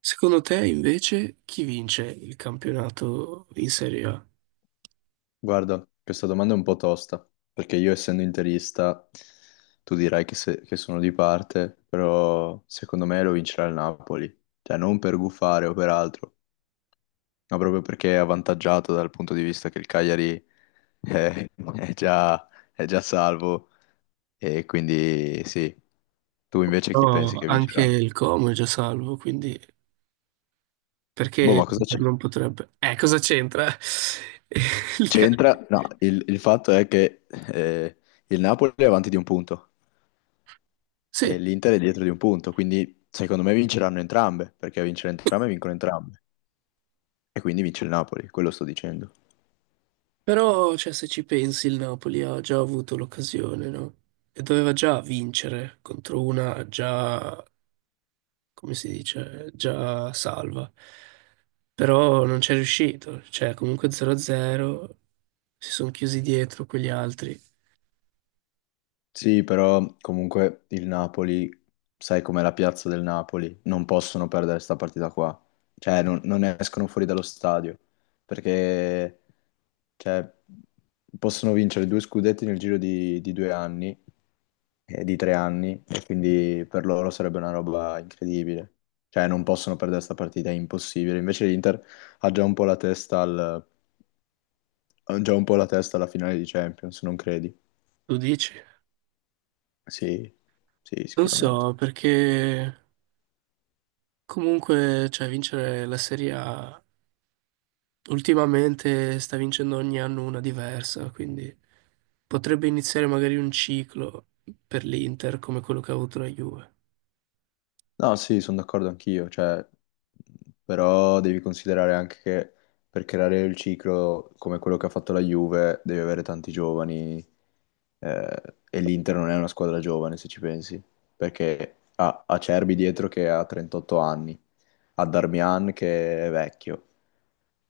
Secondo te, invece, chi vince il campionato in Serie A? Guarda, questa domanda è un po' tosta, perché io essendo interista, tu dirai che, che sono di parte, però secondo me lo vincerà il Napoli. Cioè non per gufare o per altro, ma proprio perché è avvantaggiato dal punto di vista che il Cagliari è, è già, è già salvo e quindi sì. Tu invece chi pensi No, che anche vincerà? il Como è già salvo, quindi Boh, perché ma cosa c'è? l'Inter non potrebbe? Cosa c'entra? Il Ca- C'entra? No, il fatto è che eh, il Napoli è avanti di un punto. E Sì, l'Inter è dietro di un punto, quindi secondo me vinceranno entrambe, perché a vincere entrambe vincono entrambe, e quindi vince il Napoli, quello sto dicendo. però cioè, se ci pensi il Napoli ha già avuto l'occasione, no? E doveva già vincere contro una già, come si dice, già salva. Però non c'è riuscito, cioè comunque 0-0, si sono chiusi dietro quegli altri. Sì, però comunque il Napoli, sai com'è la piazza del Napoli, non possono perdere questa partita qua. Cioè, non escono fuori dallo stadio, perché cioè, possono vincere due scudetti nel giro di due anni, di tre anni, e quindi per loro sarebbe una roba incredibile. Cioè, non possono perdere questa partita, è impossibile. Invece l'Inter ha già un po' la testa al- ha già un po' la testa alla finale di Champions, non credi? Tu dici? Sì, sì, Non sicuramente. so, perché comunque, cioè, vincere la Serie A ultimamente sta vincendo ogni anno una diversa, quindi potrebbe iniziare magari un ciclo per l'Inter come quello che ha avuto la Juve. No, sì, sono d'accordo anch'io, cioè, però devi considerare anche che per creare il ciclo come quello che ha fatto la Juve devi avere tanti giovani eh, e l'Inter non è una squadra giovane se ci pensi, perché ha Acerbi dietro che ha 38 anni, ha Darmian che è vecchio,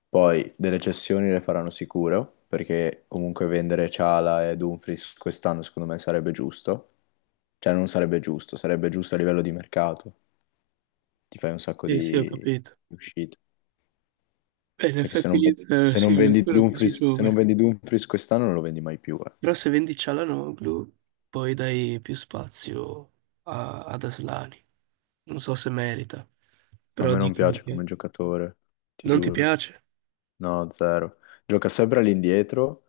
poi delle cessioni le faranno sicuro, perché comunque vendere Ciala e Dumfries quest'anno secondo me sarebbe giusto, cioè non sarebbe giusto, sarebbe giusto a livello di mercato, ti fai un sacco Sì, sì, ho di capito. Uscite. E in Perché effetti l'Inter, se sì, non lo vendi spero così Dumfries, se non giovane. vendi Dumfries quest'anno non lo vendi mai più. Eh. Però se vendi Cialanoglu, poi dai più spazio ad Aslani. Non so se merita, A però me non dicono piace come che giocatore, ti non ti giuro. piace. No, zero. Gioca sempre all'indietro,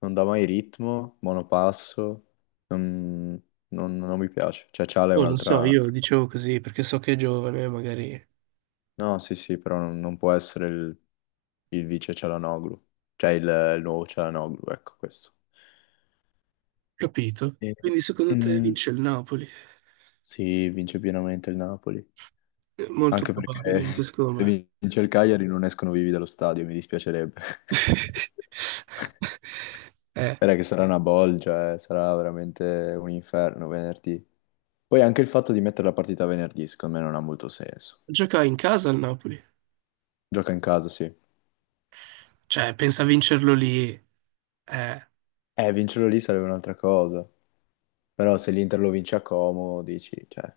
non dà mai ritmo, monopasso. Non, non mi piace. Cioè, Ciala è Oh, non so, io un'altra cosa. dicevo così perché so che è giovane, magari. No, sì, sì, però non può essere il vice Cialanoglu. Cioè, il nuovo Cialanoglu, ecco questo. Capito? E, Quindi secondo te mm, vince il Napoli? sì, vince pienamente il Napoli. È molto Anche probabile, anche perché secondo se me. vince il Cagliari non escono vivi dallo stadio, mi dispiacerebbe. Eh, Era che sarà una bolgia, sarà veramente un inferno venerdì. Poi anche il fatto di mettere la partita venerdì, secondo me non ha molto senso. gioca in casa il Napoli. Gioca in casa, sì. Cioè, pensa a vincerlo lì. Eh, Vincerlo lì sarebbe un'altra cosa. Però se l'Inter lo vince a Como, dici, cioè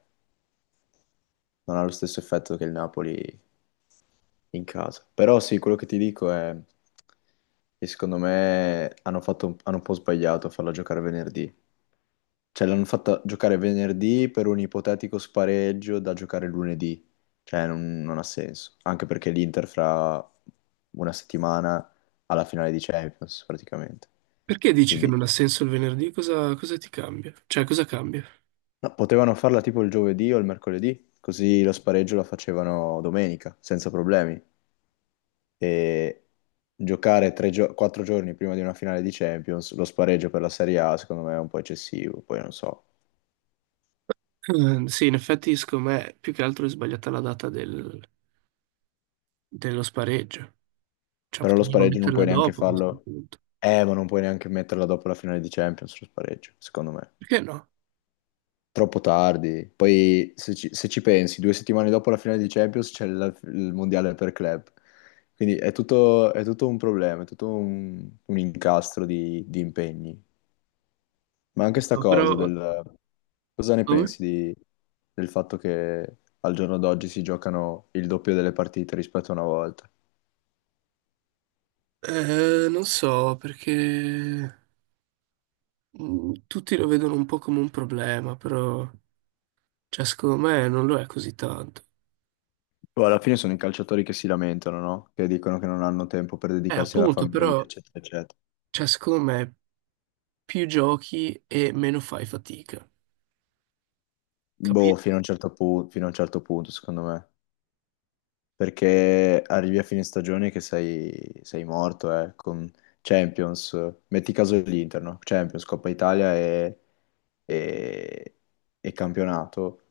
non ha lo stesso effetto che il Napoli in casa. Però sì, quello che ti dico è che secondo me hanno un po' sbagliato a farla giocare venerdì. Cioè l'hanno fatta giocare venerdì per un ipotetico spareggio da giocare lunedì. Cioè non ha senso. Anche perché l'Inter fra una settimana ha la finale di Champions praticamente. perché dici che Quindi non ha senso il venerdì? Cosa ti cambia? Cioè, cosa cambia? no, potevano farla tipo il giovedì o il mercoledì, così lo spareggio la facevano domenica, senza problemi. E giocare quattro giorni prima di una finale di Champions, lo spareggio per la Serie A, secondo me è un po' eccessivo, poi non so. Sì, in effetti, secondo me, più che altro è sbagliata la data dello spareggio. Cioè, Però lo potevano spareggio non metterla puoi neanche dopo a questo farlo, punto. Ma non puoi neanche metterla dopo la finale di Champions, lo spareggio, secondo me. Perché no? Troppo tardi. Poi, se ci pensi, due settimane dopo la finale di Champions c'è il mondiale per club. Quindi è tutto un problema, è tutto un incastro di impegni. Ma anche sta No, cosa però, del... Cosa ne come? pensi di- del fatto che al giorno d'oggi si giocano il doppio delle partite rispetto a una volta? Non so, perché tutti lo vedono un po' come un problema, però, cioè, secondo me non lo è così tanto. Poi alla fine sono i calciatori che si lamentano, no? Che dicono che non hanno tempo per dedicarsi alla Appunto, famiglia, però, eccetera, eccetera. cioè, secondo me, più giochi e meno fai fatica, Boh, capito? Fino a un certo punto, secondo me. Perché arrivi a fine stagione che sei morto, con Champions, metti caso l'Inter, no? Champions, Coppa Italia e- e campionato,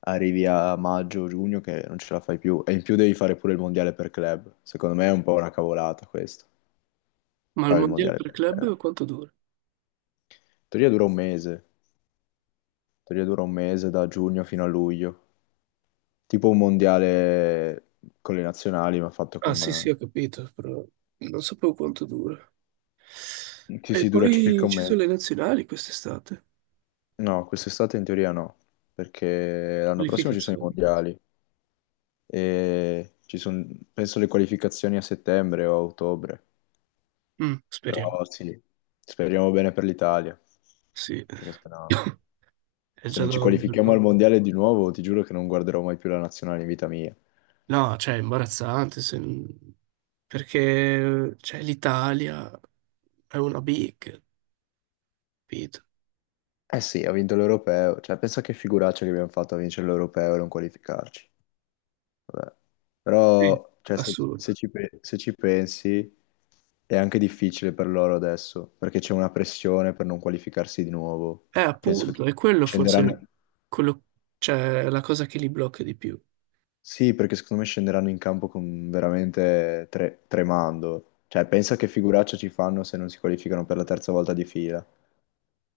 arrivi a maggio, giugno che non ce la fai più, e in più devi fare pure il mondiale per club, secondo me è un po' una cavolata questo, Ma il fare il mondiale mondiale per per club. club In quanto dura? teoria dura un mese, in teoria dura un mese da giugno fino a luglio, tipo un mondiale con le nazionali ma fatto Ah, con... sì, sì, ho capito, però non sapevo quanto dura. Sì, E sì, dura poi circa un ci sono mese. le nazionali quest'estate. No, quest'estate in teoria no, perché l'anno prossimo ci sono i Qualificazione. mondiali e ci sono, penso, le qualificazioni a settembre o a ottobre. Speriamo. Però sì, speriamo bene per l'Italia, Sì, perché sennò è se già non da ci un bel qualifichiamo al po'. mondiale di nuovo, ti giuro che non guarderò mai più la nazionale in vita mia. No, cioè, è imbarazzante se non- perché cioè, l'Italia è una big, capito? Eh sì, ha vinto l'europeo, cioè pensa che figuraccia che abbiamo fatto a vincere l'europeo e non qualificarci. Vabbè. Sì. Però, cioè, Assurdo. Se ci pensi, è anche difficile per loro adesso, perché c'è una pressione per non qualificarsi di nuovo. Penso che Appunto, è quello forse scenderanno... quello, cioè, la cosa che li blocca di più. Sì, perché secondo me scenderanno in campo con veramente tremando. Cioè, pensa che figuraccia ci fanno se non si qualificano per la terza volta di fila.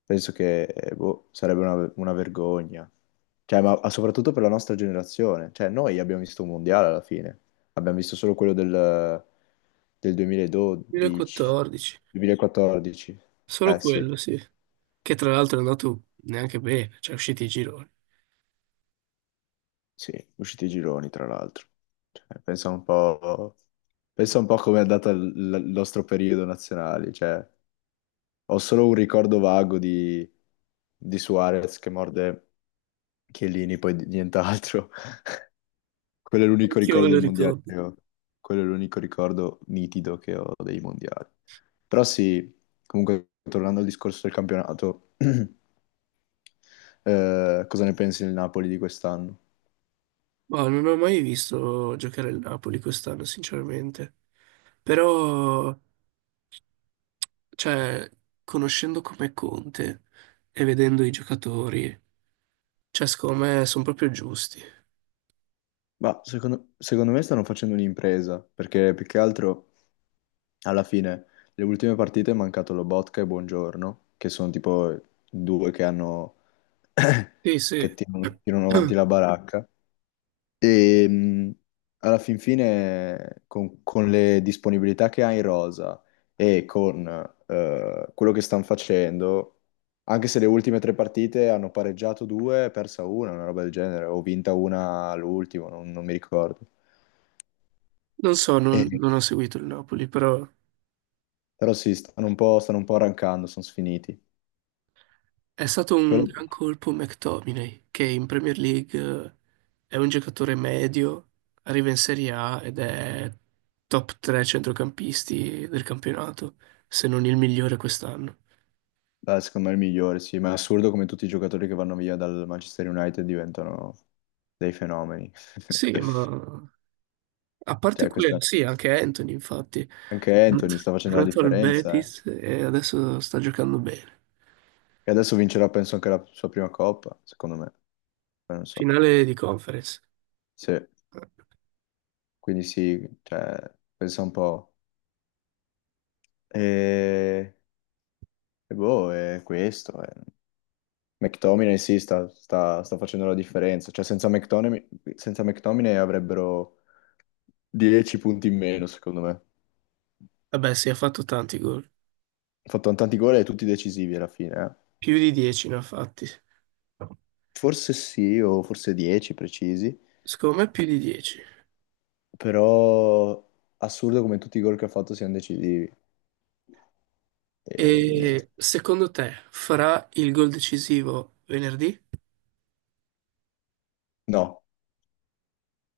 Penso che boh, sarebbe una vergogna. Cioè, ma soprattutto per la nostra generazione. Cioè, noi abbiamo visto un mondiale alla fine. Abbiamo visto solo quello del 2012, 2014, 2014. solo Eh sì, quello, sì. Che tra l'altro è andato neanche bene, cioè, è uscito i gironi. sì, usciti i gironi, tra l'altro. Cioè, pensa un po' come è andato il nostro periodo nazionale. Cioè, ho solo un ricordo vago di Suarez che morde Chiellini, nient'altro. Quello è l'unico Anch'io me ricordo dei lo mondiali ricordo. che ho. Quello è l'unico ricordo nitido che ho dei mondiali. Però sì, comunque tornando al discorso del campionato, cosa ne pensi del Napoli di quest'anno? Ma non ho mai visto giocare il Napoli quest'anno, sinceramente. Però, cioè, conoscendo come Conte e vedendo i giocatori, cioè, secondo me sono proprio giusti. Ma secondo me stanno facendo un'impresa, perché più che altro alla fine le ultime partite è mancato Lobotka e Buongiorno, che sono tipo due che hanno Sì, che sì. Tirano avanti la baracca. E alla fin fine, con le disponibilità che ha in rosa e con quello che stanno facendo, anche se le ultime tre partite hanno pareggiato due, e persa una roba del genere, o vinta una all'ultimo, non mi ricordo. Non so, non, E- non ho seguito il Napoli, però. però sì, stanno un po' arrancando, sono sfiniti. È stato un Quello gran colpo McTominay, che in Premier League è un giocatore medio, arriva in Serie A ed è top 3 centrocampisti del campionato, se non il migliore quest'anno. Secondo me è il migliore, sì, ma è assurdo come tutti i giocatori che vanno via dal Manchester United diventano dei fenomeni. Sì, ma a parte Cioè, questa... quello, sì, anche Anthony, infatti, è Anche Anthony sta facendo la andato al differenza, eh. Betis e adesso sta giocando bene. E adesso vincerà, penso, anche la sua prima coppa, secondo me. Poi non so. Finale di conference. Sì. Quindi sì, cioè, pensa un po'. E, e boh, è questo. Eh. McTominay sì, sta facendo la differenza. Cioè, senza McTominay, senza McTominay avrebbero 10 punti in meno, secondo me. Vabbè, sì, ha fatto tanti gol, Ha fatto tanti gol e tutti decisivi alla fine, eh. più di 10 ne ha fatti. Forse sì, o forse 10 precisi. Secondo me più di 10. Però assurdo come tutti i gol che ha fatto siano decisivi. E niente. E secondo te farà il gol decisivo venerdì? No.